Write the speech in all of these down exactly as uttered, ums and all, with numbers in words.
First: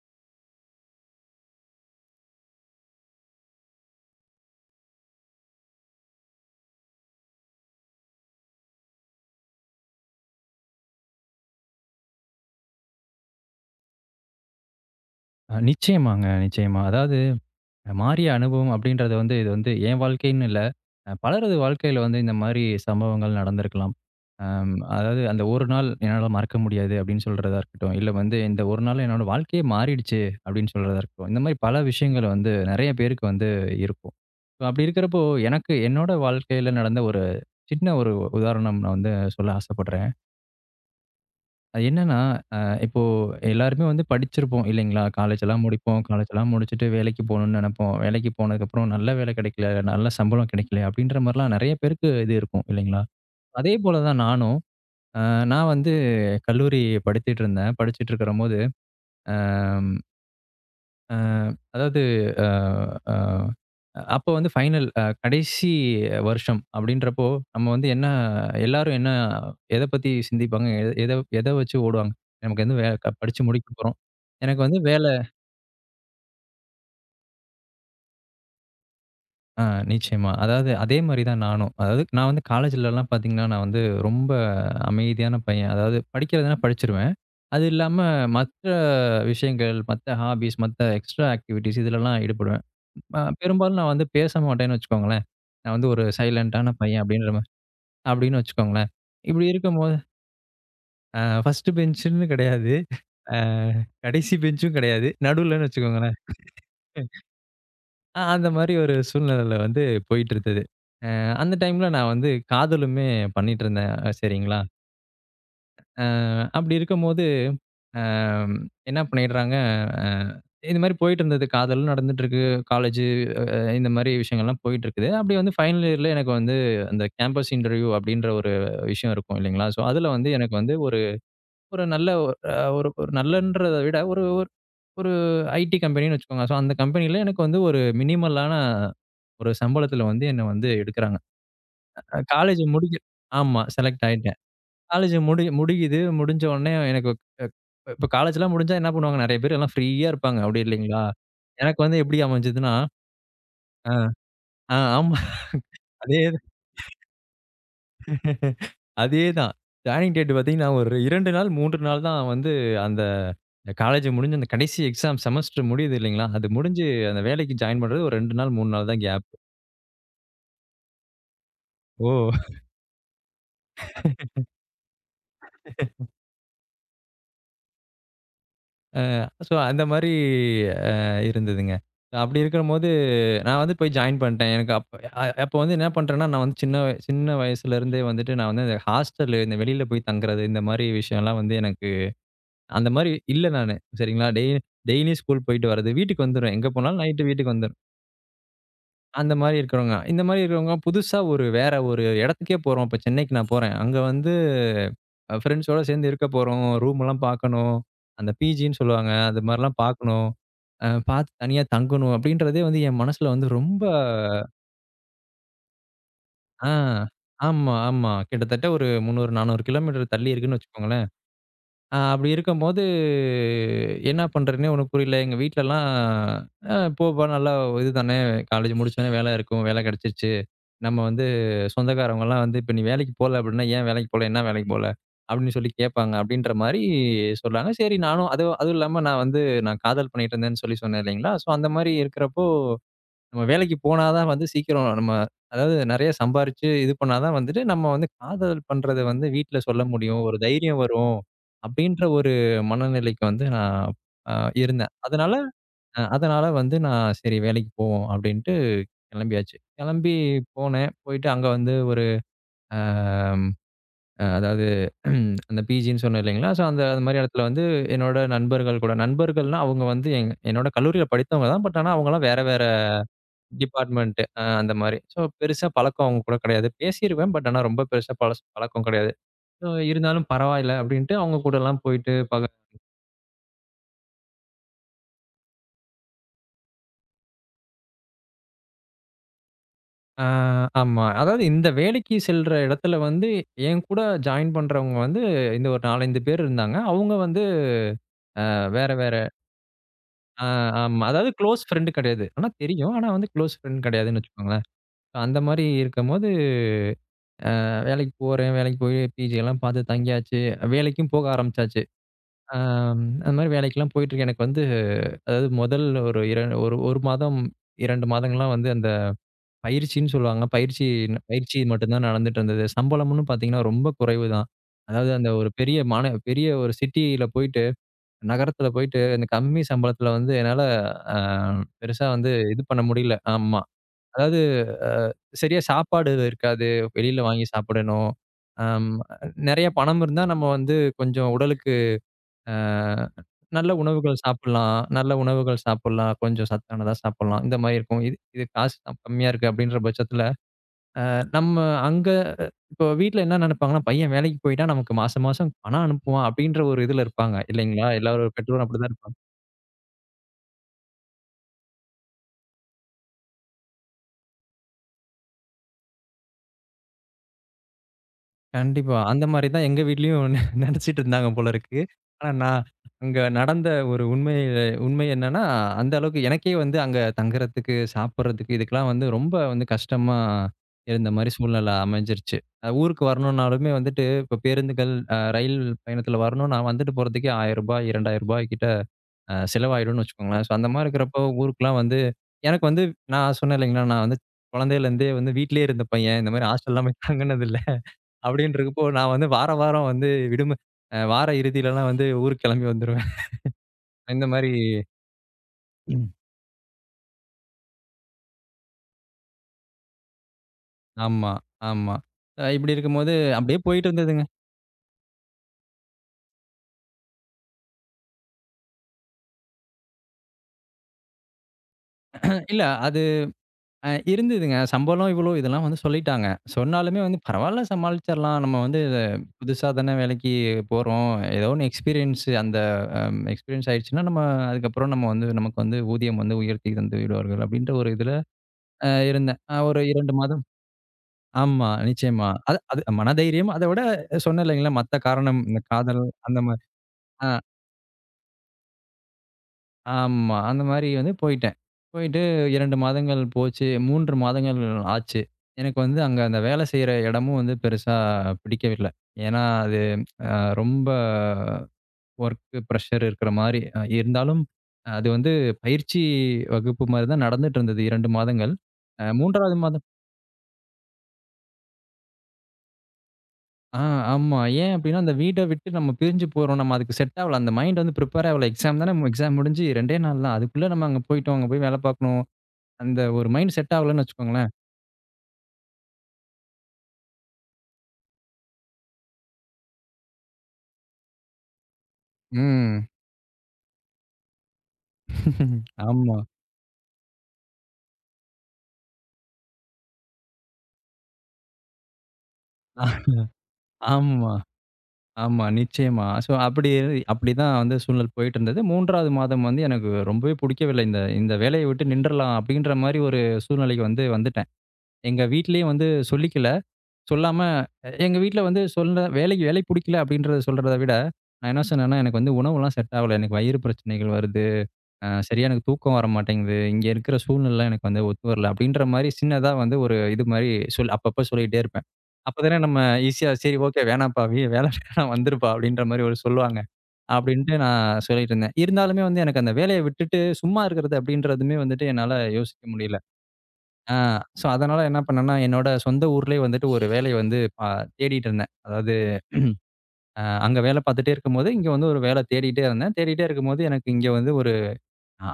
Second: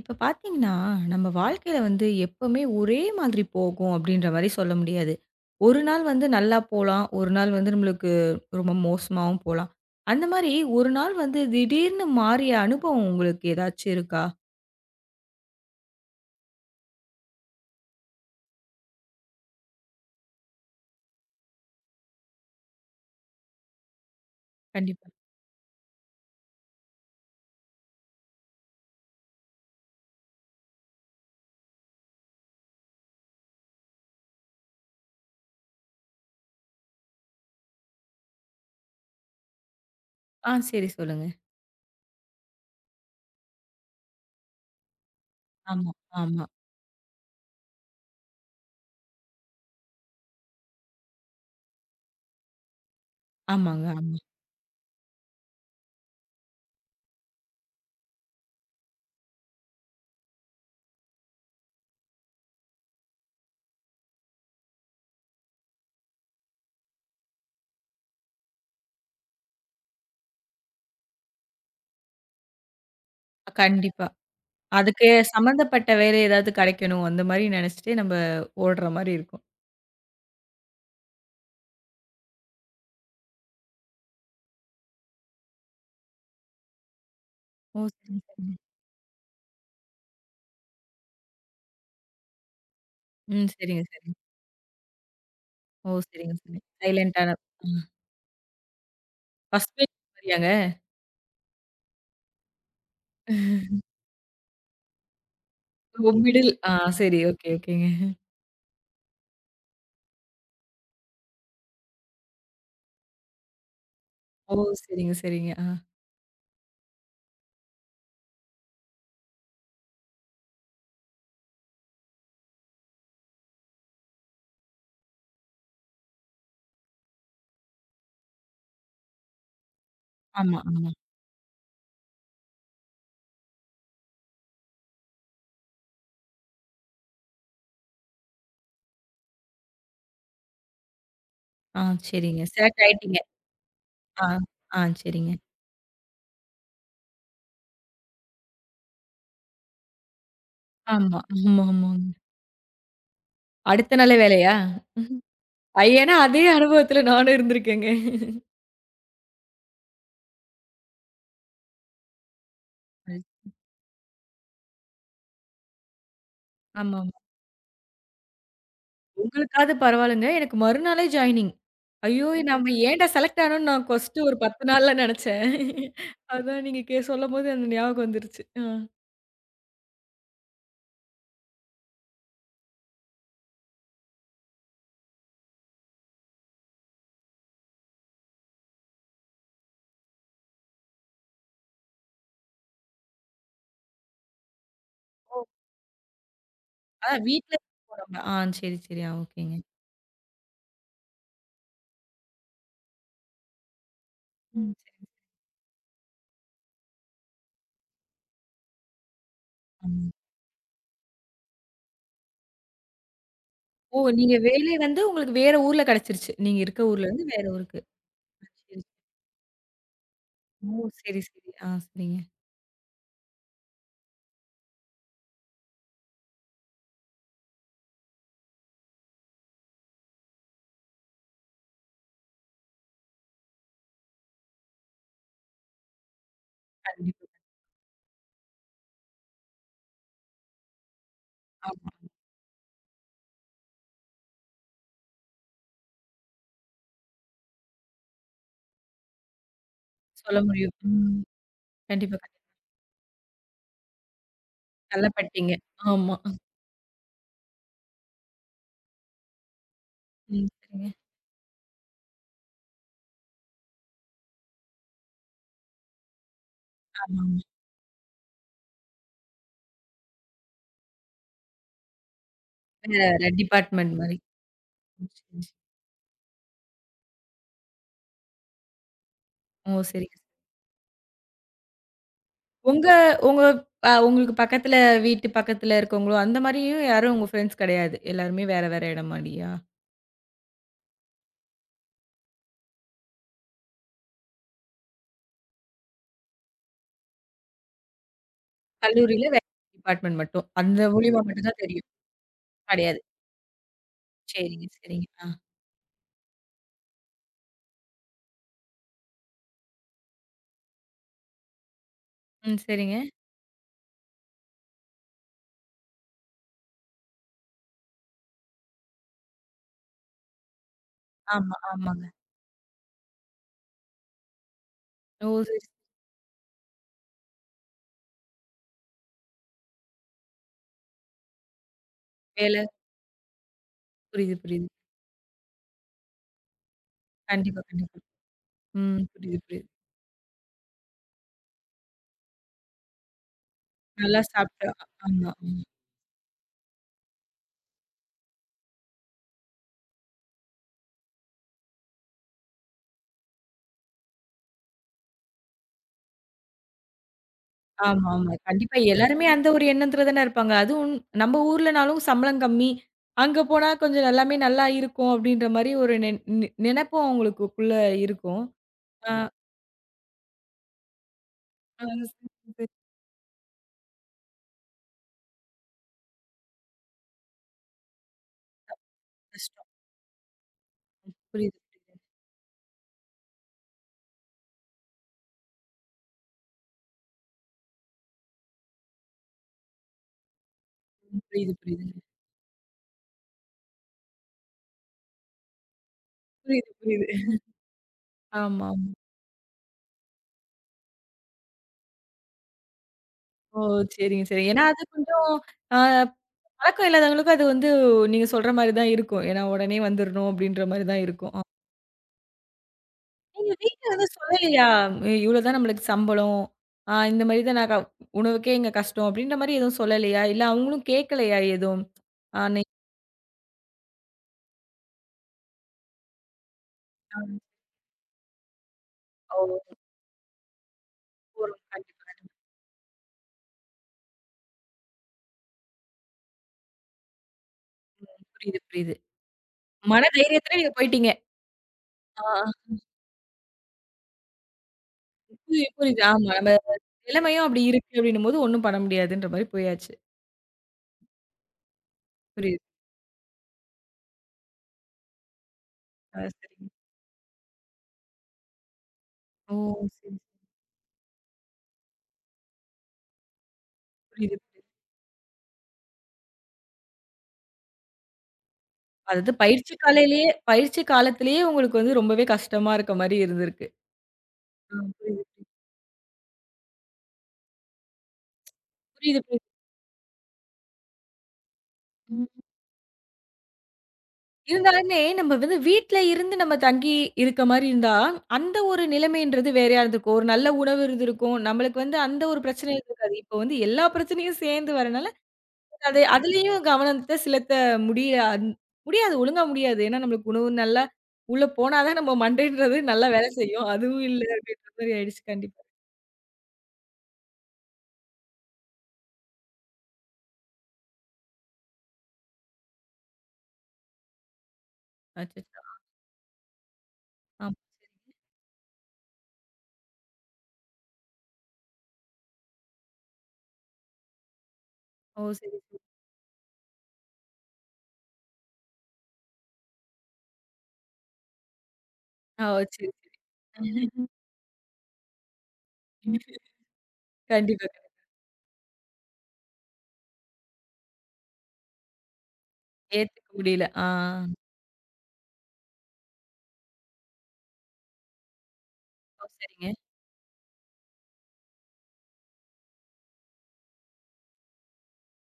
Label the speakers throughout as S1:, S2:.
S1: இப்ப பார்த்தீங்கன்னா, நம்ம வாழ்க்கையில வந்து எப்பவுமே ஒரே மாதிரி போகும் அப்படின்ற மாரி சொல்ல முடியாது. ஒரு நாள் வந்து நல்லா போலாம். ஒரு நாள் வந்து நம்மளுக்கு ரொம்ப மோசமாவும் போலாம். அந்த மாரி ஒரு நாள் வந்து திடீர்னு மாறிய அனுபவம் உங்களுக்கு ஏதாச்சும் இருக்கா?
S2: அ நிச்சயமாங்க, நிச்சயமா. அதாவது மாறிய அனுபவம் அப்படின்றது வந்து இது வந்து என் வாழ்க்கைன்னு இல்ல. அ பலரது வாழ்க்கையில வந்து இந்த மாரி சம்பவங்கள் நடந்திருக்கலாம். அம்
S1: கண்டிப்பா.
S2: அதாவது அந்த ஒரு நாள் என்னால மறக்க முடியாது அப்படின்னு சொல்றதா இருக்கட்டும். இல்ல வந்து இந்த ஒரு நாள் என்னோட வாழ்க்கையே மாறிடுச்சு அப்படின்னு சொல்றதா இருக்கட்டும். இந்த மாரி பல விஷயங்கள் வந்து நெறைய பேருக்கு வந்து இருக்கும். So, அப்படி இருக்கிறப்போ எனக்கு என்னோட வாழ்க்கையில நடந்த ஒரு சின்ன ஒரு உதாரணம் நான் வந்து சொல்ல ஆசைப்படுறேன்.
S1: ஆ சரி சொல்லுங்க.
S2: அது என்னன்னா, அ இப்போ எல்லாருமே வந்து படிச்சிருப்போம் இல்லைங்களா? காலேஜ்லாம்
S1: ஆமா,
S2: முடிப்போம்.
S1: ஆமா.
S2: காலேஜ்லாம் முடிச்சுட்டு வேலைக்கு போணும்னு நெனைப்போம். வேலைக்கு போனதுக்கப்புறம் நல்ல வேலை கிடைக்கல, நல்ல சம்பளம் கிடைக்கல அப்படின்ற மாரிலாம் நெறைய பேருக்கு இது இருக்கும் இல்லைங்களா? அதே
S1: ஆமாங்க,
S2: போல
S1: ஆமா.
S2: தான் நானும். அ நான் வந்து கல்லூரி படித்துட்டு இருந்தேன். படிச்சுட்டு இருக்குறபோது, அ அ அதாவது அ அ அப்போ வந்து ஃபைனல் அ கடைசி வருஷம் அப்படின்றப்போ, நம்ம வந்து என்ன எல்லாரும் என்ன எத பத்தி சிந்திப்பாங்க? எ எத எத வச்சு ஓடுவாங்க? நமக்கு வந்து வே க படிச்சு முடிக்க போறோம்.
S1: கண்டிப்பா.
S2: எனக்கு வந்து
S1: அதுக்கு
S2: வேலை
S1: சம்மந்தப்பட்ட வேலை ஏதாவது கிடைக்கணும். அந்த மாரி நெனச்சுட்டு நம்ம ஓடுற மாரி இருக்கும்.
S2: ஆ நிச்சயமா. அதாவது அதே மாரி தான் நானும். அதாவது நான் வந்து காலேஜ்லலாம் பார்த்தீங்கன்னா, நான் வந்து ரொம்ப அமைதியான பையன். அதாவது படிக்கிறதுனா படிச்சுருவேன். அது
S1: ஓ!
S2: இல்லாம
S1: சரிங்க, சரிங்க.
S2: மற்ற விஷயங்கள், மத்த ஹாபீஸ், மத்த எக்ஸ்ட்ரா ஆக்டிவிட்டீஸ் இதுலலாம் ஈடுபடுவேன். அ
S1: ம்.
S2: பெரும்பாலும்
S1: சரிங்க,
S2: நான் வந்து
S1: சரிங்க.
S2: பேச மாட்டேன்னு வச்சுக்கோங்களேன். நான் வந்து
S1: ஓ!
S2: ஒரு
S1: சரிங்க, சரிங்க.
S2: சைலன்ட்டான பையன் அப்படின்ற
S1: சைலண்டான
S2: மா
S1: ம்.
S2: அப்படின்னு வச்சுக்கோங்களேன். இப்படி
S1: ஃபர்ஸ்ட் பெஞ்ச்
S2: இருக்கும்போது
S1: மாரியாங்க?
S2: அ ஃபர்ஸ்ட்டு பெஞ்சுன்னு கிடையாது. அ கடைசி பெஞ்சும் கிடையாது. நடுவுலன்னு
S1: ஓ!
S2: வச்சுக்கோங்களேன்.
S1: மிடில் ஆ சரி. ஓகே, ஓகேங்க.
S2: அ அந்த மாரி ஒரு சூழ்நிலையில வந்து போயிட்டு இருந்தது. அ அந்த டைம்ல நான் வந்து காதலுமே பண்ணிட்டு இருந்தேன்.
S1: ஓ!
S2: சரிங்களா?
S1: சரிங்க, சரிங்க. ஆ.
S2: அ அப்படி இருக்கும்போது அம் என்ன பண்ணிடுறாங்க, அ இது மாரி போயிட்டுருந்தது. காதலும் நடந்துட்டுருக்கு. காலேஜு அ இந்த மாரி விஷயங்கள்லாம் போயிட்டுருக்குது. அப்படி வந்து ஃபைனல் இயர்ல எனக்கு வந்து அந்த கேம்பஸ் இன்டர்வியூ அப்படின்ற ஒரு விஷயம் இருக்கும் இல்லைங்களா? ஸோ, அதில வந்து எனக்கு
S1: ஆமா,
S2: வந்து
S1: ஆமா.
S2: ஒரு ஒரு நல்ல ஒரு அ ஒரு ஒரு நல்லன்றத விட ஒரு ஒரு ஒரு ஐடி கம்பெனின்னு வச்சுக்கோங்க. ஸோ, அந்த கம்பெனியில எனக்கு வந்து ஒரு மினிமலான ஒரு சம்பளத்தில வந்து என்ன வந்து எடுக்குறாங்க.
S1: ஆ
S2: அ
S1: சரிங்க.
S2: காலேஜ்
S1: செலக்ட்
S2: முடிக்க
S1: ஆயிட்டீங்க.
S2: ஆமா. செலக்ட்
S1: ஆ,
S2: ஆயிட்டேன்.
S1: ஆ
S2: காலேஜ்
S1: சரிங்க.
S2: முடி முடியுது. முடிஞ்ச உடனே எனக்கு அ இப்ப காலேஜ்லாம் முடிஞ்சா என்ன பண்ணுவாங்க? நெறைய பேர் எல்லாம் ஃப்ரீயா இருப்பாங்க. அப்படி இல்லைங்களா?
S1: ஆமா, ஆமா,
S2: எனக்கு வந்து
S1: ஆமாங்க.
S2: எப்படி அமைஞ்சதுன்னா, அ,
S1: அடுத்த நல்ல வேலையா?
S2: ஆ ஆமா.
S1: ஐ ஏன்னா
S2: அதே
S1: அதே அனுபவத்துல நானும் இருந்திருக்கேங்க.
S2: அதேதான். ஜாயினிங் டேட் பார்த்தீங்கன்னா, ஒரு இரண்டு நாள், மூணு நாள் தான் வந்து அந்த
S1: ம்.
S2: காலேஜ் முடிஞ்சு அந்த கடைசி எக்ஸாம் செமஸ்டர் முடியுது இல்லைங்களா? அது முடிஞ்சு
S1: ஆமாமா.
S2: அந்த வேலைக்கு ஜாயின் பண்றது ஒரு இரண்டு நாள், மூணு நாள் தான் கேப்.
S1: உங்களுக்காவது பரவால்லங்க. எனக்கு மறுநாளே ஜாயினிங். ஐயோ!
S2: ஓ!
S1: நம்ம ஏன்டா செலக்ட் ஆனோம்னு நான் ஃபர்ஸ்ட்டு ஒரு பத்து நாள்ல நெனச்சேன். அதான் நீங்க கே சொல்லும்போது அந்த ஞாபகம் வந்துருச்சு. ஆ.
S2: சோ அந்த மாரி அ இருந்ததுங்க. அப்படி இருக்கும்போது நான் வந்து போய் ஜாயின் பண்ணிட்டேன். எனக்கு அப்ப அ அப்ப வந்து என்ன பண்ட்டேன்னா, நான் வந்து சின்ன வய சின்ன வயசுலருந்தே வந்துட்டு நான் வந்து இந்த ஹாஸ்டலு, இந்த வெளியில போய் தங்குறது, இந்த மாரி விஷயம்லாம் வந்து எனக்கு அந்த மாரி இல்ல நானு. சரிங்களா? டெய் டெய்லியும் ஸ்கூல் போயிட்டு வர்றது. வீட்டுக்கு வந்துருவேன். எங்க போனாலும்
S1: அதான்
S2: நைட்டு
S1: வீட்ல
S2: வீட்டுக்கு வந்துருவேன்.
S1: நம்ம ஆ சரி, சரி. ஆ
S2: அந்த
S1: ஓகேங்க.
S2: மாரி இருக்கிறவங்க. இந்த மாரி இருக்கிறவங்க புதுசா ஒரு வேற ஒரு இடத்துக்கே போறோம். இப்ப சென்னைக்கு நான் போறேன். அங்க வந்து
S1: ம். சரி.
S2: ஃப்ரெண்ட்ஸோட சேர்ந்து இருக்க போறோம். ரூம்லாம் பார்க்கணும். அந்த பிஜின்னு சொல்லுவாங்க. அது மாரிலாம்
S1: ஆமா.
S2: பார்க்கணும். அ பார்த்து தனியா தங்கணும். அப்படின்றதே வந்து என் மனசுல வந்து ரொம்ப
S1: ஓ! நீங்க வேலை வந்து உங்களுக்கு வேற ஊர்ல கிடைச்சிருச்சு. நீங்க
S2: ஆ.
S1: இருக்க ஊர்ல இருந்து வேற
S2: ஆமா,
S1: ஊருக்கு.
S2: ஆமா.
S1: ஆ
S2: கிட்டத்தட்ட
S1: சரி.
S2: ஒரு முந்நூறு, நானூறு கிலோமீட்டர் தள்ளி இருக்குன்னு
S1: ஓ!
S2: வச்சுக்கோங்களேன்.
S1: சரி, சரி. ஆ
S2: அ
S1: சரிங்க.
S2: அப்படி இருக்கும்போது என்ன பண்றதுன்னே ஒண்ணும் புரியல. எங்க வீட்லலாம் "அ போப்பா நல்லா இது தானே, காலேஜ் முடிச்சோனே வேல இருக்கும். வேல கிடைச்சிருச்சு. நம்ம வந்து சொந்தக்காரவங்கலாம் வந்து இப்ப நீ வேலைக்கு போல அப்படின்னா, ஏன் வேலைக்கு போல? என்ன வேலைக்கு போல?" அப்படின்னு சொல்லி கேட்பாங்க. அப்படின்ற மாரி
S1: கண்டிப்பா.
S2: சொல்றாங்க. சரி நானும் அது அதுவும் இல்லாம நான் வந்து நான் காதல் பண்ணிட்டு இருந்தேன்னு சொல்லி சொன்னேன் இல்லைங்களா? ஸோ அந்த
S1: ஆமா.
S2: மாரி இருக்கிறப்ப நம்ம வேலைக்கு போனா தான் வந்து சீக்கிரம் நம்ம அதாவது நெறைய சம்பாரிச்சு இது பண்ணா தான் வந்துட்டு, நம்ம வந்து காதல் பண்றத வந்து வீட்ல சொல்ல முடியும். ஒரு
S1: சொல்ல முடியும்.
S2: தைரியம் வரும்.
S1: ம்.
S2: அப்டின்ற
S1: கண்டிப்பா,
S2: ஒரு
S1: கண்டிப்பா.
S2: மனநிலைக்கு வந்து நான் அ இருந்தேன். அதனால
S1: தள்ளப்பட்டீங்க.
S2: அ
S1: ஆமா.
S2: அதனால வந்து நான் சரி வேலைக்கு போவோம் அப்டின்ட்டு கிளம்பியாச்சு. கிளம்பி
S1: ம். சரிங்க.
S2: போனேன். போயிட்டு அங்க வந்து ஒரு அம் அ அதாவது அந்த பிஜின்னு சொன்னேன் இல்லைங்களா? ஸோ அந்த அந்த மாரி
S1: ஆமாமா.
S2: இடத்துல வந்து என்னோட நண்பர்கள் கூட நண்பர்கள்னா அவங்க வந்து எங் என்னோட கல்லூரியில படித்தவங்க தான். பட் ஆனா அவங்கலாம் வேற வேற
S1: வேற டிபார்ட்மெண்ட் மாரி.
S2: டிபார்ட்மெண்ட் அ அந்த மாரி.
S1: ம்.
S2: ஸோ
S1: சரி, சரி.
S2: பெருசா பழக்கம் அவங்க கூட கிடையாது. பேசிருவேன். பட் ஆனா ரொம்ப பெருசா பழச பழக்கம் கிடையாது. ஸோ
S1: ஓ! சரிங்க.
S2: இருந்தாலும் பரவாயில்ல அப்டின்ட்டு அவங்க கூடலாம் போயிட்டு பக
S1: உங்க உங்க அ உங்களுக்கு பக்கத்துல வீட்டு பக்கத்துல இருக்கவங்களோ, அந்த மாரியும் யாரும் உங்க ஃப்ரெண்ட்ஸ் கிடையாது. எல்லாருமே வேற வேற இடம் மாரியா?
S2: ஆ ஆமா. அதாவது இந்த வேலைக்கு செல்ற இடத்துல வந்து என் கூட ஜாயின் பண்றவங்க வந்து இந்த ஒரு நாலு, அஞ்சு பேர் இருந்தாங்க. அவங்க வந்து வேற வேற
S1: கல்லூரியில வேற டிபார்ட்மெண்ட்
S2: ஆ
S1: மட்டும். அந்த
S2: ஆமா.
S1: மூலியமா
S2: அதாவது
S1: மட்டும் தான்
S2: குளோஸ்
S1: தெரியும்.
S2: ஃப்ரெண்ட் கிடையாது. ஆனா தெரியும்.
S1: கிடையாது.
S2: ஆனா வந்து குளோஸ் ஃப்ரெண்ட் கிடையாதுன்னு வச்சுக்கோங்களேன்.
S1: சரிங்க, சரிங்க.
S2: So,
S1: ஆ.
S2: அந்த மாரி இருக்கும்போது அஹ், வேலைக்கு போறேன். வேலைக்கு போய் பிஜிலாம் பார்த்து தங்கியாச்சு. வேலைக்கும் போக ஆரம்பிச்சாச்சு. ஆ
S1: ம். சரிங்க.
S2: அந்த மாரி வேலைக்கெல்லாம் போயிட்டுருக்கேன். எனக்கு வந்து அதாவது முதல் ஒரு இர ஒரு 1 மாதம் இரண்டு மாதங்கள்லாம் வந்து அந்த பயிற்சின்னு சொல்லுவாங்க. பயிற்சி
S1: ஆமா,
S2: பயிற்சி மட்டும்
S1: ஆமாங்க.
S2: தான் நடந்துட்டு இருந்தது. சம்பளம்னு பார்த்தீங்கன்னா, ரொம்ப குறைவு தான். அதாவது
S1: ஓ!
S2: அந்த ஒரு
S1: சரி, சரி.
S2: பெரிய மாந பெரிய ஒரு சிட்டியில போயிட்டு, நகரத்தில போயிட்டு அந்த கம்மி சம்பளத்தில வந்து என்னால அ பெருசா வந்து இது
S1: வேலை.
S2: பண்ண முடியல. ஆமா.
S1: புரியுது,
S2: அதாவது
S1: புரியுது.
S2: சரியா சாப்பாடு இருக்காது. வெளியில வாங்கி
S1: கண்டிப்பா, கண்டிப்பா.
S2: சாப்பிடணும். அம்
S1: ம். புரியுது, புரியுது.
S2: நெறைய பணம் இருந்தா நம்ம வந்து கொஞ்சம் உடலுக்கு அ நல்ல உணவுகள்
S1: நல்லா சாப்பிட்டு
S2: சாப்பிடலாம். நல்ல
S1: ஆமா, ஆமா.
S2: உணவுகள் சாப்பிடலாம். கொஞ்சம் சத்தானதா சாப்பிடலாம். இந்த மாரி இருக்கும். இது இது காசு கம்- கம்மியா இருக்கு அப்படின்ற பட்சத்தில, நம்ம அங்க இப்போ வீட்ல என்ன நினைப்பாங்கன்னா, பையன் வேலைக்கு போயிட்டா நமக்கு மாசம் மாசம் பணம் அனுப்புவான் அப்படின்ற ஒரு இதுல இருப்பாங்க. இல்லைங்களா?
S1: ஆமா,
S2: எல்லா
S1: ஆமா.
S2: பெற்றோரும்
S1: கண்டிப்பா
S2: அப்படிதான் இருப்பாங்க.
S1: எல்லாருமே அந்த ஒரு எண்ணத்துல தானே இருப்பாங்க. அதுவும் நம்ம ஊர்லனாலும் சம்பளம் கம்மி. அங்க போனா கொஞ்சம் எல்லாமே நல்லா இருக்கும் அப்படின்ற மாரி ஒரு நெ நெ நெனப்பும் அவங்களுக்குள்ள இருக்கும்.
S2: கண்டிப்பா.
S1: ஆ
S2: அந்த மாரி தான் எங்க வீட்லயும் நெ நெனச்சிட்டு இருந்தாங்க போல
S1: ஆ
S2: இருக்கு. ஆனா நான் அங்க நடந்த ஒரு உண்மை உண்மை என்னன்னா, அந்த அளவுக்கு எனக்கே வந்து அங்க தங்குறதுக்கு, சாப்பிடுறதுக்கு இதுக்கெல்லாம் வந்து ரொம்ப வந்து
S1: கஷ்டம்.
S2: கஷ்டமா இருந்த மாரி
S1: புரியுது,
S2: சூழ்நிலை
S1: புரியுது.
S2: அமைஞ்சிருச்சு. அ ஊருக்கு வரணும்னாலுமே வந்துட்டு இப்ப பேருந்துகள், அ ரயில் பயணத்துல வரணும்னா வந்துட்டு போறதுக்கே ரூ. ஆயிரம், ரூ. இரண்டாயிரம் கிட்ட அ செலவாயிடும்னு வச்சுக்கோங்களேன். ஸோ அந்த மாரி இருக்கிறப்போ
S1: புரியுது,
S2: ஊருக்குலாம்
S1: புரியுதுங்க.
S2: வந்து எனக்கு வந்து நான் சொன்னேன் இல்லைங்களா, நான் வந்து குழந்தையிலேருந்தே வந்து வீட்லயே இருந்த பையன். இந்த மாரி
S1: புரியுது,
S2: ஹாஸ்டல்லாம் போய்
S1: புரியுது.
S2: தங்குனதில்ல.
S1: ஆமா, ஆமா.
S2: அப்படின்றப்போ, நான் வந்து வார வாரம் வந்து விடுமு அ வார இறுதியிலலாம் வந்து ஊருக்கு கிளம்பி வந்துருவேன்.
S1: ஓ! சரிங்க,
S2: இந்த
S1: சரிங்க.
S2: மாரி
S1: ஏன்னா அது கொஞ்சம் ஆ
S2: ம்.
S1: பழக்கம் இல்லாதவங்களுக்கும் அது வந்து நீங்க சொல்ற மாரி தான் இருக்கும். ஏன்னா உடனே வந்துரணும் அப்டின்ற மாரி தான்
S2: ஆமா,
S1: இருக்கும். ஆ.
S2: ஆமா. அ இப்படி இருக்கும்போது
S1: நீங்க
S2: அப்படியே
S1: வீட்ல
S2: போயிட்டு
S1: வந்து
S2: இருந்ததுங்க.
S1: சொல்லலையா? இவ்ளோ தான் நம்மளுக்கு சம்பளம். ஆ இந்த மாரி தான் நான் க உணவுக்கே இங்க கஷ்டம் அப்டின்ற மாரி எதுவும் சொல்லலையா? இல்ல அவங்களும் கேட்கலையா எதுவும்? ஆ
S2: அஹ் இல்ல
S1: நீங்க
S2: அது அ இருந்ததுங்க. சம்பளம் இவ்வளோ இதெல்லாம் வந்து சொல்லிட்டாங்க. சொன்னாலுமே வந்து பரவால்ல சமாளிச்சர்லாம். நம்ம வந்து
S1: ஓ!
S2: புதுசா தானே வேலைக்கு போறோம். ஏதோ
S1: போறோம்
S2: ஒண்ணு
S1: கண்டிப்பா.
S2: எக்ஸ்பீரியன்ஸ்
S1: கண்டிப்பா.
S2: அந்த அம் எக்ஸ்பீரியன்ஸ் ஆயிடுச்சுன்னா, நம்ம அதுக்கப்புறம் நம்ம வந்து நமக்கு வந்து ஊதியம் வந்து உயர்த்தி தந்து விடுவார்கள் அப்படின்ற ஒரு இதுல
S1: ம். புரியுது,
S2: அ
S1: புரியுது.
S2: இருந்தேன். அ ஒரு
S1: மன
S2: இரண்டு மாதம்
S1: தைரியத்துல நீங்க போயிட்டீங்க.
S2: ஆமா, நிச்சயமா.
S1: ஆ.
S2: அது அது மனதைரியம் அத விட சொன்னேன் இல்லைங்களா, மத்த காரணம் இந்த
S1: புரியுது,
S2: காதல்
S1: புரியுது. ஆமா.
S2: அந்த
S1: நம்ம
S2: மாரி. ஆ
S1: நிலைமையும் அப்டி இருக்கு அப்டின்னும்போது ஒண்ணும் பண்ண முடியாதுன்ற மாரி போயாச்சு.
S2: ஆமா. அந்த மாரி வந்து போயிட்டேன். போயிட்டு
S1: புரியுது.
S2: இரண்டு மாதங்கள் போச்சு. மூணு மாதங்கள் ஆச்சு. எனக்கு வந்து அங்க
S1: ஆ
S2: அந்த வேலை
S1: சரிங்க.
S2: செய்ற இடமும் வந்து பெருசா பிடிக்கவில்ல. ஏன்னா,
S1: ஓ!
S2: அது
S1: சரி.
S2: அஹ், ரொம்ப ஒர்க் பிரஷர் இருக்கிற மாரி
S1: புரியுது.
S2: இருந்தாலும், அது வந்து பயிற்சி வகுப்பு மாரி தான் நடந்துட்டு இருந்தது இரண்டு மாதங்கள். அ
S1: அதாவது
S2: 3வது
S1: பயிற்சி
S2: மாதம்
S1: காலையிலேயே பயிற்சி காலத்திலேயே உங்களுக்கு வந்து ரொம்பவே கஷ்டமா இருக்க மாரி இருந்திருக்கு.
S2: ஆ, ஆமா. ஏன்
S1: ஆ
S2: அப்டின்னா, அந்த வீட்ட
S1: புரியுது.
S2: விட்டு நம்ம பிரிஞ்சு போறோம். நம்ம அதுக்கு செட் ஆவல. அந்த மைண்ட் வந்து ப்ரிப்பேர் ஆவல. எக்ஸாம் தான
S1: புரியுது,
S2: எக்ஸாம்
S1: புரியுது.
S2: முடிஞ்சு 2டே நாள் தான். அதுக்குள்ள நம்ம அங்க போய்ட்டோம். அங்க போய் வேல பார்க்கணும்.
S1: ம்.
S2: அந்த ஒரு மைண்ட் செட் ஆவலன்னு வச்சுக்கோங்களேன்.
S1: இருந்தாலுமே நம்ம வந்து வீட்ல இருந்து நம்ம தங்கி இருக்க மாரி இருந்தா, அந்த ஒரு நிலைமைன்றது வேறையா இருந்திருக்கும். ஒரு நல்ல உணவு இருந்திருக்கும். நம்மளுக்கு வந்து அந்த ஒரு பிரச்சனை
S2: ம்.
S1: இருந்திருக்காது. இப்போ வந்து எல்லா பிரச்சனையும் சேர்ந்து வரனால, அது
S2: ஆமா.
S1: அதுலயும் கவனத்த செலுத்த முடிய அந் முடியாது. ஒழுங்கா முடியாது. ஏன்னா நம்மளுக்கு உணவு நல்லா உள்ள போனா தான் நம்ம மண்டைன்றது நல்லா வேலை செய்யும். அதுவும் இல்ல
S2: ஆமா,
S1: அப்படின்ற மாரி ஆயிடுச்சு
S2: ஆமா.
S1: கண்டிப்பா.
S2: நிச்சயமா. ஸோ அப்படி அப்படிதான் வந்து சூழ்நிலை போயிட்டு இருந்தது. 3வது மாதம் வந்து எனக்கு ரொம்பவே புடிக்கவில்லை. இந்த இந்த வேலைய விட்டு நின்றலாம் அப்படின்ற மாரி ஒரு சூழ்நிலைக்கு வந்து வந்துட்டேன். எங்க
S1: அச்சச்சோ!
S2: வீட்லயும் வந்து சொல்லிக்கல. சொல்லாம
S1: ஆமா.
S2: எ எங்க வீட்ல வந்து சொல்ல வேலைக்கு வேலை புடிக்கல அப்படின்றத சொல்றத விட, நான் என்ன சொன்னேன்னா, "எனக்கு வந்து உணவுலாம் செட் ஆகல. எனக்கு வயிறு பிரச்சனைகள் வருது. அ
S1: ஓ!
S2: சரியா
S1: சரி,
S2: எனக்கு
S1: சரி.
S2: தூக்கம் வர மாட்டேங்குது. இங்க இருக்கிற சூழ்நிலைலாம் எனக்கு வந்து ஒத்து வரல." அப்படின்ற மாரி சின்னதா வந்து ஒரு இது மாரி சொல் அப்பப்ப சொல்லிட்டே இருப்பேன்.
S1: ஆ
S2: அப்பதானே
S1: ஓ!
S2: நம்ம
S1: சரி.
S2: ஈஸியா, "சரி ஓகே வேணாம்ப்பா, வே வேலை வேணாம் வந்துருப்பா." அப்படின்ற மாரி ஒரு சொல்லுவாங்க. அப்படின்ட்டு
S1: கண்டிப்பா.
S2: நான் சொல்லிட்டு இருந்தேன். இருந்தாலுமே வந்து எனக்கு அந்த வேலைய விட்டுட்டு சும்மா இருக்கிறது அப்படின்றதுமே வந்துட்டு என்னால யோசிக்க முடியல.
S1: ஏத்துக்க முடியல. ஆ.
S2: ஆ. ஸோ, அதனால என்ன பண்ணேன்னா, என்னோட சொந்த ஊர்லயே வந்துட்டு ஒரு வேலைய வந்து பா தேடிட்டு இருந்தேன். அதாவது
S1: ஓ! சரிங்க.
S2: அ அங்க வேலை பார்த்துட்டே இருக்கும்போது, இங்க வந்து ஒரு வேலை தேடிட்டே இருந்தேன். தேடிட்டே இருக்கும்போது, எனக்கு இங்க வந்து ஒரு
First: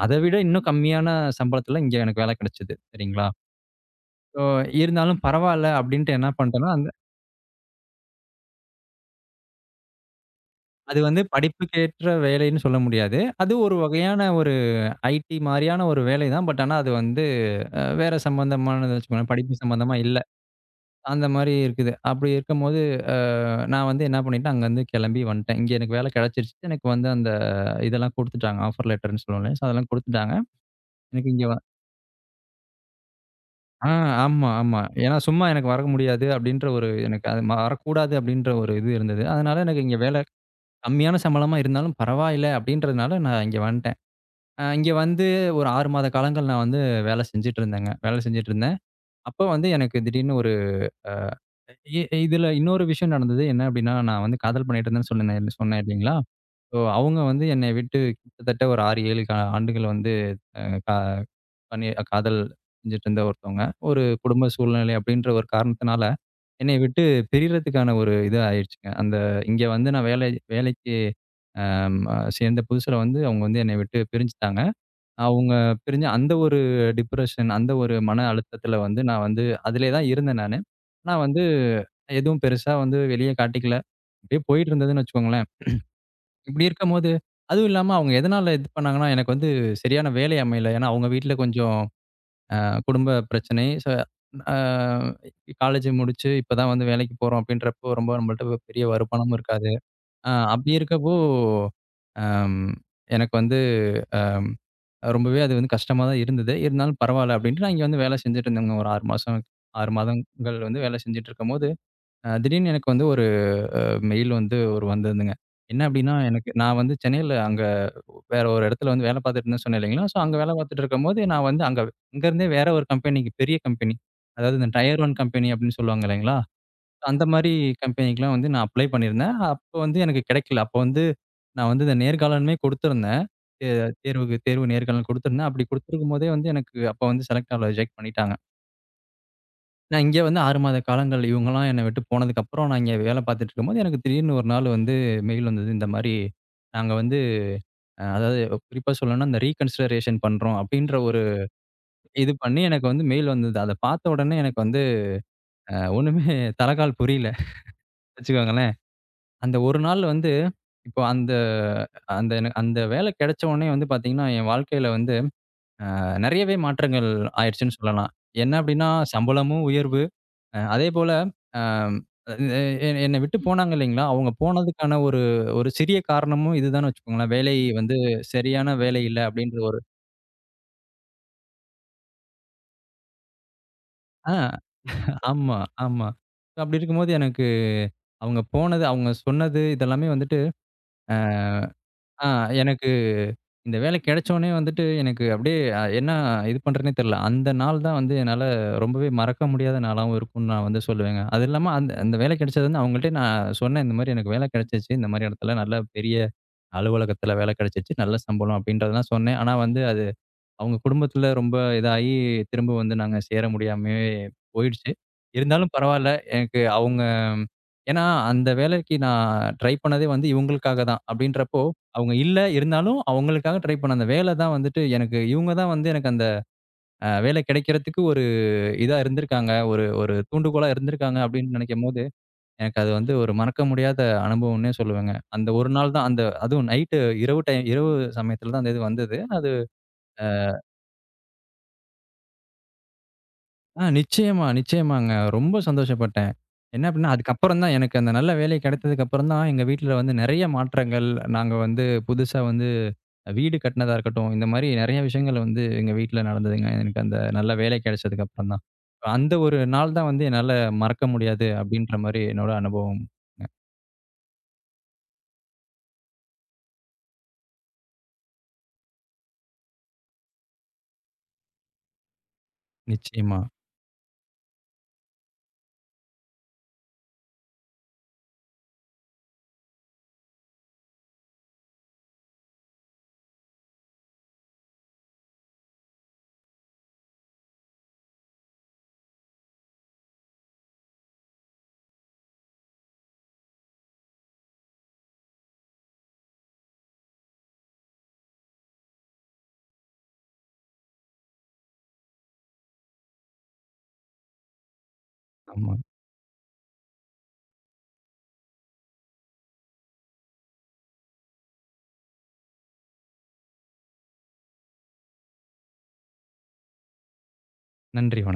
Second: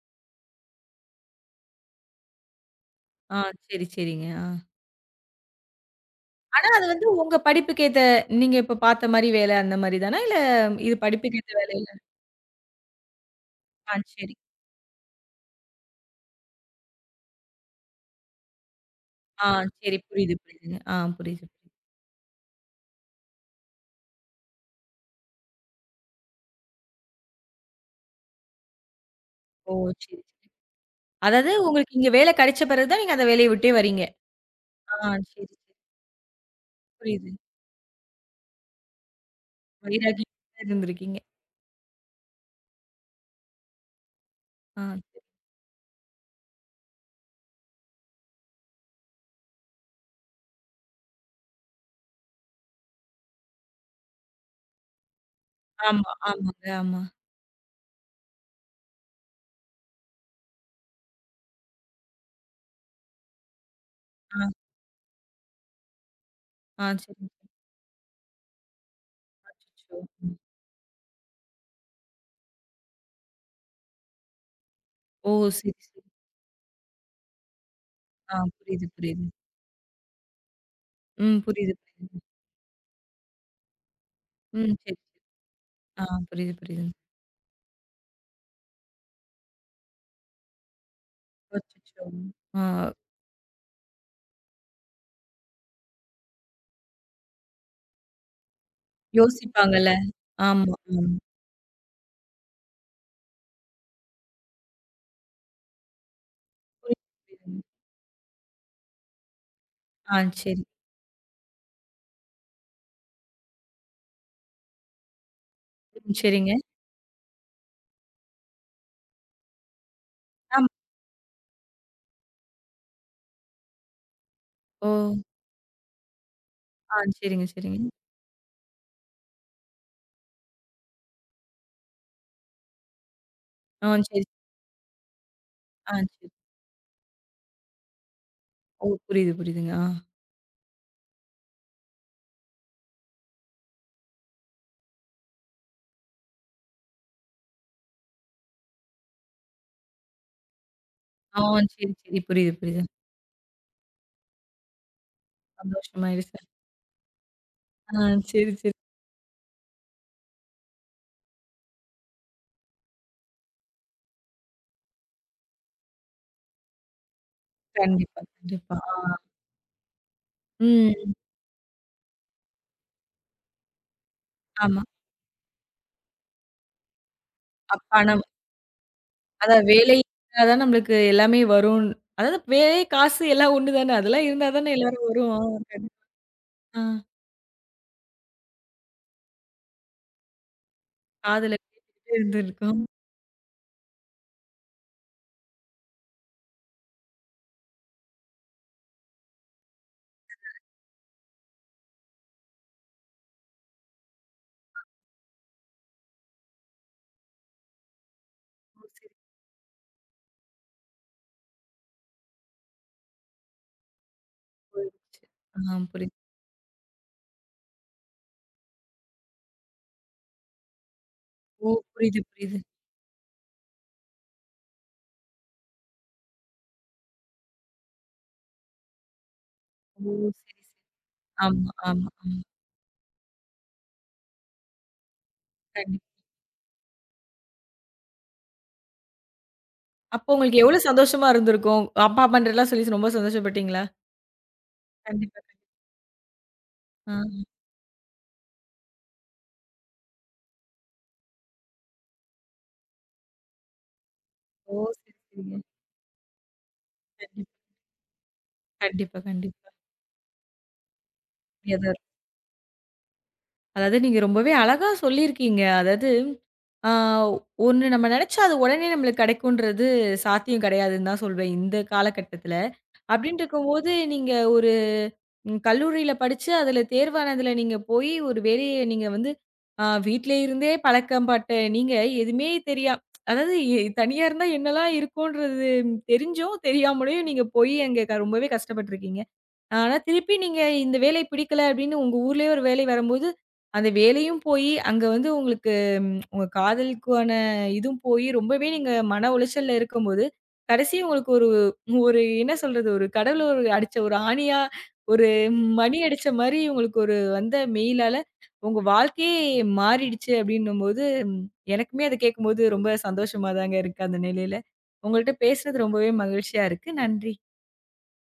S2: அத விட இன்னும் கம்மியான சம்பளத்தில இங்க எனக்கு வேலை கிடைச்சது. சரிங்களா?
S1: ஆ சரி, சரிங்க.
S2: ஸோ,
S1: ஆ.
S2: இருந்தாலும் பரவால்ல அப்டின்ட்டு என்ன பண்ட்டேன்னா,
S1: அது
S2: அந்த
S1: வந்து உங்க படிப்புக்கேத்த நீங்க இப்ப பார்த்த மாரி வேலை அந்த மாரி தானா? இல்ல இது
S2: அது வந்து
S1: படிப்புக்கேத்த வேலையில
S2: படிப்புக்கேற்ற வேலைன்னு சொல்ல முடியாது. அது ஒரு
S1: ஆ
S2: வகையான
S1: சரி.
S2: ஒரு ஐடி மாரியான ஒரு வேலை தான். பட் ஆனா அது வந்து அ வேற சம்பந்தமானது வச்சுக்கோங்களேன்.
S1: ஆ
S2: படிப்பு சம்பந்தமா
S1: சரி.
S2: இல்ல.
S1: புரியுது, புரியுதுங்க. ஆ
S2: அந்த
S1: புரியுது.
S2: மாரி
S1: புரியுது.
S2: இருக்குது. அப்படி இருக்கும்போது, அ நான் வந்து என்ன பண்ணிட்டேன், அங்கருந்து கெளம்பி வந்துட்டேன். இங்க எனக்கு வேலை கெடைச்சிருச்சு. எனக்கு வந்து அந்த இதெல்லாம் குடுத்துட்டாங்க. ஆஃபர் லெட்டர்ன்னு சொல்லுவோம் இல்லையா? ஸோ
S1: ஓ!
S2: அதெல்லாம்
S1: சரி,
S2: குடுத்துட்டாங்க.
S1: சரி.
S2: எனக்கு இங்க
S1: அதாவது
S2: வ
S1: உங்களுக்கு இங்க வேலை கிடைச்ச பிறகு தான் நீங்க அந்த வேலைய விட்டே
S2: ஆ
S1: வரீங்க.
S2: ஆமா, ஆமா.
S1: ஆ
S2: ஏன்னா சும்மா
S1: சரி, சரி.
S2: எனக்கு வர முடியாது அப்படின்ற ஒரு எனக்கு
S1: புரியுது.
S2: அது ம- வரக்கூடாது அப்படின்ற ஒரு இது இருந்தது. அதனால எனக்கு இங்க வேலை
S1: வைராகியம்
S2: கம்மியான
S1: இருந்திருக்கீங்க.
S2: சம்பளமா இருந்தாலும் பரவாயில்ல அப்படின்றதுனால நான் இங்க வந்துட்டேன். அ
S1: ஆ
S2: இங்க
S1: சரி.
S2: வந்து ஒரு ஆறு மாத காலங்கள் நான் வந்து வேலை செஞ்சுட்டு இருந்தேங்க. வேலை செஞ்சுட்டு இருந்தேன். அப்ப வந்து எனக்கு திடீர்னு ஒரு இ இதுல இன்னொரு விஷயம் நடந்தது. என்ன அப்படின்னா, நான் வந்து காதல் பண்ணிட்டு இருந்தேன்னு சொன்னேன் சொன்னேன்
S1: ஆமா,
S2: இல்லைங்களா?
S1: ஆமாங்க.
S2: ஸோ
S1: ஆமா.
S2: அவங்க வந்து என்னை விட்டு கிட்டத்தட்ட ஒரு ஆறு, ஏழு கா ஆண்டுகள் வந்து அ கா பண்ணி காதல் செஞ்சுட்டு இருந்த ஒருத்தவங்க. ஒரு
S1: ஆ,
S2: குடும்ப சூழ்நிலை அப்படின்ற ஒரு காரணத்தினால, என்னைய
S1: ஆ
S2: விட்டு
S1: சரிங்க.
S2: பிரியறதுக்கான ஒரு இது ஆயிடுச்சுங்க. அந்த இங்க வந்து
S1: அச்சச்சோ!
S2: நான் வேலை
S1: ம்.
S2: வேலைக்கு அம் அ சேர்ந்த புதுசுல வந்து அவங்க வந்து என்னை விட்டு பிரிஞ்சுட்டாங்க.
S1: ஓ!
S2: அவங்க
S1: சரி, சரி.
S2: பிரிஞ்சு அந்த ஒரு டிப்ரஷன், அந்த ஒரு மன
S1: ஆ
S2: அழுத்தத்துல
S1: புரியுது,
S2: வந்து நான்
S1: புரியுது.
S2: வந்து அதிலேயே தான் இருந்தேன் நானு. ஆனா
S1: ம்.
S2: வந்து
S1: புரியுது, புரியுது.
S2: எதுவும் பெருசா வந்து வெளிய காட்டிக்கல. அப்படியே
S1: ம்.
S2: போயிட்டு
S1: சரி, சரி.
S2: இருந்ததுன்னு வச்சுக்கோங்களேன்.
S1: ஆ புரியுது,
S2: இப்படி
S1: புரியுதுங்க.
S2: இருக்கும்போது, அதுவும் இல்லாம அவங்க எதனால இது பண்ணாங்கன்னா, எனக்கு வந்து சரியான வேலை அமையல. ஏன்னா அவங்க வீட்ல கொஞ்சம்
S1: அச்சச்சோ!
S2: அ
S1: ஆ
S2: குடும்ப பிரச்சனை. சோ அ காலேஜ் முடிச்சு இப்ப தான் வந்து வேலைக்கு போறோம் அப்படின்றப்போ, ரொம்ப நம்மள்ட்ட பெரிய வருமானமும் இருக்காது.
S1: யோசிப்பாங்கல்ல.
S2: அ அப்படி
S1: ஆமா, ஆமா.
S2: இருக்கப்போ, அம் எனக்கு வந்து ரொம்பவே அது வந்து கஷ்டமா தான் இருந்தது. இருந்தாலும்
S1: புரியுது,
S2: பரவால்ல
S1: புரியுதுங்க.
S2: அப்படின்ட்டு நான் இங்க வந்து வேலை செஞ்சுட்டு இருந்தேங்க. ஒரு ஆறு மாசம் ஆறு
S1: ஆ
S2: மாதங்கள்
S1: சரி.
S2: வந்து வேலை செஞ்சுட்டு இருக்கும்போது, அ திடீர்னு எனக்கு வந்து மெயில் வந்து ஒரு வந்திருந்துங்க. என்ன அப்டின்னா,
S1: ம்
S2: எனக்கு
S1: சரிங்க.
S2: நான் வந்து சென்னையில அங்க வேற ஒரு இடத்துல வந்து வேலை பார்த்துட்டு இருந்தேன்னு சொன்னேன் இல்லைங்களா? ஸோ அங்க வேலை
S1: ஆமா.
S2: பார்த்துட்டு இருக்கும்போது, நான் வந்து அங்க அங்கருந்தே வேற ஒரு கம்பெனிக்கு பெரிய கம்பெனி. அதாவது இந்த
S1: ஓ!
S2: டயர் ஒன்று கம்பெனி அப்டின்னு சொல்லுவாங்க இல்லைங்களா?
S1: ஆ
S2: அந்த
S1: சரிங்க,
S2: மாரி
S1: சரிங்க.
S2: கம்பெனிக்குலாம் வந்து நான் அப்ளை பண்ணியிருந்தேன். அப்போ வந்து எனக்கு கிடைக்கல. அப்போ வந்து நான் வந்து இந்த நேர்காணலுமே குடுத்திருந்தேன். தே
S1: ஆ சரி.
S2: தேர்வுக்கு தேர்வு நேர்காணல் குடுத்திருந்தேன். அப்டி
S1: ஆ சரி.
S2: குடுத்திருக்கும்போதே வந்து எனக்கு அப்போ வந்து செலக்ட் ஆகல ரிஜெக்ட் பண்ணிட்டாங்க.
S1: ஓ! புரியுது, புரியுதுங்க. ஆ.
S2: நான் இங்கே வந்து ஆறு மாத காலங்கள் இவங்கலாம் என்ன விட்டு போனதுக்கப்புறம், நான் இங்கே வேலை பார்த்துட்டு இருக்கும்போது, எனக்கு திடீர்னு ஒரு நாள் வந்து மெயில் வந்தது. இந்த மாரி நாங்க வந்து அ அதாவது குறிப்பா சொல்லணும்னா, இந்த ரீகன்சிடரேஷன் பண்றோம் அப்டின்ற ஒரு
S1: ஆ சரி, சரி.
S2: இது
S1: புரியுது,
S2: பண்ணி எனக்கு
S1: புரியுது.
S2: வந்து மெயில் வந்தது. அத பார்த்த உடனே எனக்கு வந்து அ ஒண்ணுமே
S1: சந்தோஷமாயிடுச்சு.
S2: தல, கால் புரியல
S1: ஆ சரி, சரி.
S2: வச்சுக்கோங்களேன். அந்த ஒரு நாள் வந்து இப்போ அந்த அந்த எனக்கு அந்த வேலை கிடைச்ச உடனே வந்து பார்த்தீங்கன்னா, என் வாழ்க்கையில வந்து அ நெறையவே மாற்றங்கள் ஆயிடுச்சுன்னு சொல்லலாம்.
S1: கண்டிப்பா,
S2: என்ன
S1: கண்டிப்பா.
S2: அப்டின்னா,
S1: ஆ.
S2: சம்பளமும் உயர்வு. அ அதேபோல,
S1: ம்.
S2: அம் அ எ என்ன விட்டு ம். போனாங்க இல்லைங்களா? அவங்க
S1: ஆமா.
S2: போனதுக்கான ஒரு ஒரு சிறிய காரணமும் இதுதான்னு வச்சுக்கோங்களேன். வேலை
S1: அப்ப
S2: வந்து
S1: பணம்.
S2: சரியான வேலை இல்ல அப்படின்ற
S1: அதான்
S2: ஒரு
S1: வேலை இருந்தா தான் நம்மளுக்கு எல்லாமே வரும். அதாவது வேலை, காசு எல்லாம் ஒண்ணு தானே. அதெல்லாம்
S2: ஆ
S1: இருந்தா தானே எல்லாரும் வரும். ஆ.
S2: ஆமா,
S1: கண்டிப்பா.
S2: ஆமா. அப்படி
S1: ஆ.
S2: இருக்கும்போது எனக்கு அவங்க போனது, அவங்க சொன்னது இதெல்லாமே வந்துட்டு, அ
S1: காதுல கேட்டுக்கிட்டே
S2: ஆ
S1: இருந்திருக்கும்.
S2: எனக்கு இந்த வேலை கிடைச்சோனே வந்துட்டு எனக்கு அப்படியே அ என்ன இது பண்றதுன்னே தெரியல. அந்த நாள் தான் வந்து என்னால ரொம்பவே மறக்க முடியாத நாளாவும் இருக்கும்னு நான் வந்து சொல்லுவேங்க. அது இல்லாம அந்த அந்த வேலை கிடைச்சது வந்து அவங்கள்ட்ட நான் சொன்னேன், இந்த மாரி எனக்கு வேலை கிடைச்சிச்சு. இந்த மாரி இடத்துல நல்ல பெரிய அலுவலகத்துல வேலை கிடைச்சிச்சு. நல்ல சம்பளம்
S1: ஓ! சரி
S2: அப்படின்றதெல்லாம் சொன்னேன். ஆனா வந்து அது அவங்க குடும்பத்துல ரொம்ப இதாயி, திரும்ப வந்து நாங்க சேர முடியாமயே போயிடுச்சு.
S1: போயிருச்சு.
S2: இருந்தாலும்
S1: ஆ
S2: பரவால்ல.
S1: புரியுது.
S2: எனக்கு அவங்க ஏன்னா அந்த வேலைக்கு நான் ட்ரை பண்ணதே வந்து இவங்களுக்காக தான். அப்படின்றப்போ,
S1: ஓ!
S2: அவங்க
S1: புரியுது,
S2: இல்ல,
S1: புரியுது.
S2: இருந்தாலும் அவங்களுக்காக ட்ரை பண்ண அந்த வேலை தான் வந்துட்டு எனக்கு இவங்க தான் வந்து எனக்கு அந்த அ வேலை கிடைக்கிறதுக்கு ஒரு இதா இருந்திருக்காங்க. ஒரு
S1: ஓ!
S2: ஒரு
S1: சரி, சரி.
S2: தூண்டுகோலா இருந்திருக்காங்க அப்படின்னு
S1: ஆமா,
S2: நெனைக்கும்போது,
S1: ஆமா, ஆமா.
S2: எனக்கு அது வந்து ஒரு மறக்க முடியாத அனுபவம்ன்னே சொல்லுவேங்க. அந்த ஒரு நாள்
S1: கண்டிப்பா.
S2: தான் அந்த அதுவும் நைட்டு இரவு டைம் இரவு சமயத்துல தான் அந்த இது வந்தது. அது
S1: அப்போ உங்களுக்கு எவ்வளோ சந்தோஷமா இருந்திருக்கும்? அப்பா பண்றதெல்லாம் சொல்லி ரொம்ப
S2: ஆ
S1: சந்தோஷப்பட்டீங்களா?
S2: நிச்சயமா, நிச்சயமாங்க.
S1: கண்டிப்பா,
S2: ரொம்ப
S1: கண்டிப்பா.
S2: சந்தோஷப்பட்டேன். என்ன அப்டின்னா,
S1: ஆ.
S2: அதுக்கப்புறம் தான் எனக்கு அந்த நல்ல வேலை கிடைத்ததுக்கு அப்புறம் தான் எங்க வீட்ல வந்து நெறைய மாற்றங்கள், நாங்க வந்து புதுசா வந்து வீடு கட்டினதா இருக்கட்டும், இந்த மாரி
S1: ஓ!
S2: நெறைய
S1: சரி,
S2: விஷயங்கள்
S1: சரிங்க.
S2: வந்து எங்க வீட்ல நடந்ததுங்க. எனக்கு அந்த நல்ல
S1: கண்டிப்பா.
S2: வேலை கிடைச்சதுக்கு அப்புறம் தான்.
S1: கண்டிப்பா,
S2: அந்த ஒரு
S1: கண்டிப்பா.
S2: நாள் தான் வந்து என்னால மறக்க முடியாது
S1: எதா
S2: அப்டின்ற மாரி என்னோட அனுபவம்.
S1: அதாவது நீங்க ரொம்பவே அழகா சொல்லியிருக்கீங்க. அதாவது, ஆ ஒண்ணு நம்ம நெனச்சா அது உடனே நம்மளுக்கு கிடைக்குன்றது சாத்தியம் கிடையாதுன்னு தான் சொல்வேன், இந்த காலகட்டத்தில.
S2: நிச்சயமா.
S1: அப்டின்ட்டு இருக்கும்போது, நீங்க ஒரு ம் கல்லூரியில படிச்சு, அதுல தேர்வானதுல நீங்க போயி, ஒரு வேலைய நீங்க வந்து அ வீட்ல இருந்தே பழக்கம் பட்ட நீங்க, எதுவுமே தெரியா அதாவது எ தனியா இருந்தா என்னலாம் இருக்குன்றது தெரிஞ்சும், தெரியாமலேயும் நீங்க போயி அங்க க ரொம்பவே கஷ்டப்பட்டுருக்கீங்க. ஆனா, திருப்பி நீங்க இந்த வேலை பிடிக்கல அப்படின்னு உங்க ஊர்லயே ஒரு வேலை வரும்போது, அந்த வேலையும் போயி, அங்க வந்து உங்களுக்கு ம், உங்க காதலுக்கான இதுவும் போயி, ரொம்பவே நீங்க மன உளைச்சல்ல இருக்கும்போது, கடைசி உங்களுக்கு ஒரு ஒரு என்ன சொல்றது? ஒரு கடவுள் ஒரு அடிச்ச ஒரு ஆணியா, ஒரு
S2: ஆமா.
S1: மணி அடிச்ச மாரி உங்களுக்கு ஒரு வந்த மெயிலால, உங்க வாழ்க்கையே மாறிடுச்சு அப்படின்னும்போது, எனக்குமே அத கேட்கும்போது ரொம்ப சந்தோஷமா தாங்க இருக்கு அந்த நிலையில. உங்கள்ட்ட பேசுனது ரொம்பவே மகிழ்ச்சியா இருக்கு. நன்றி.
S2: நன்றி. வணக்கம்.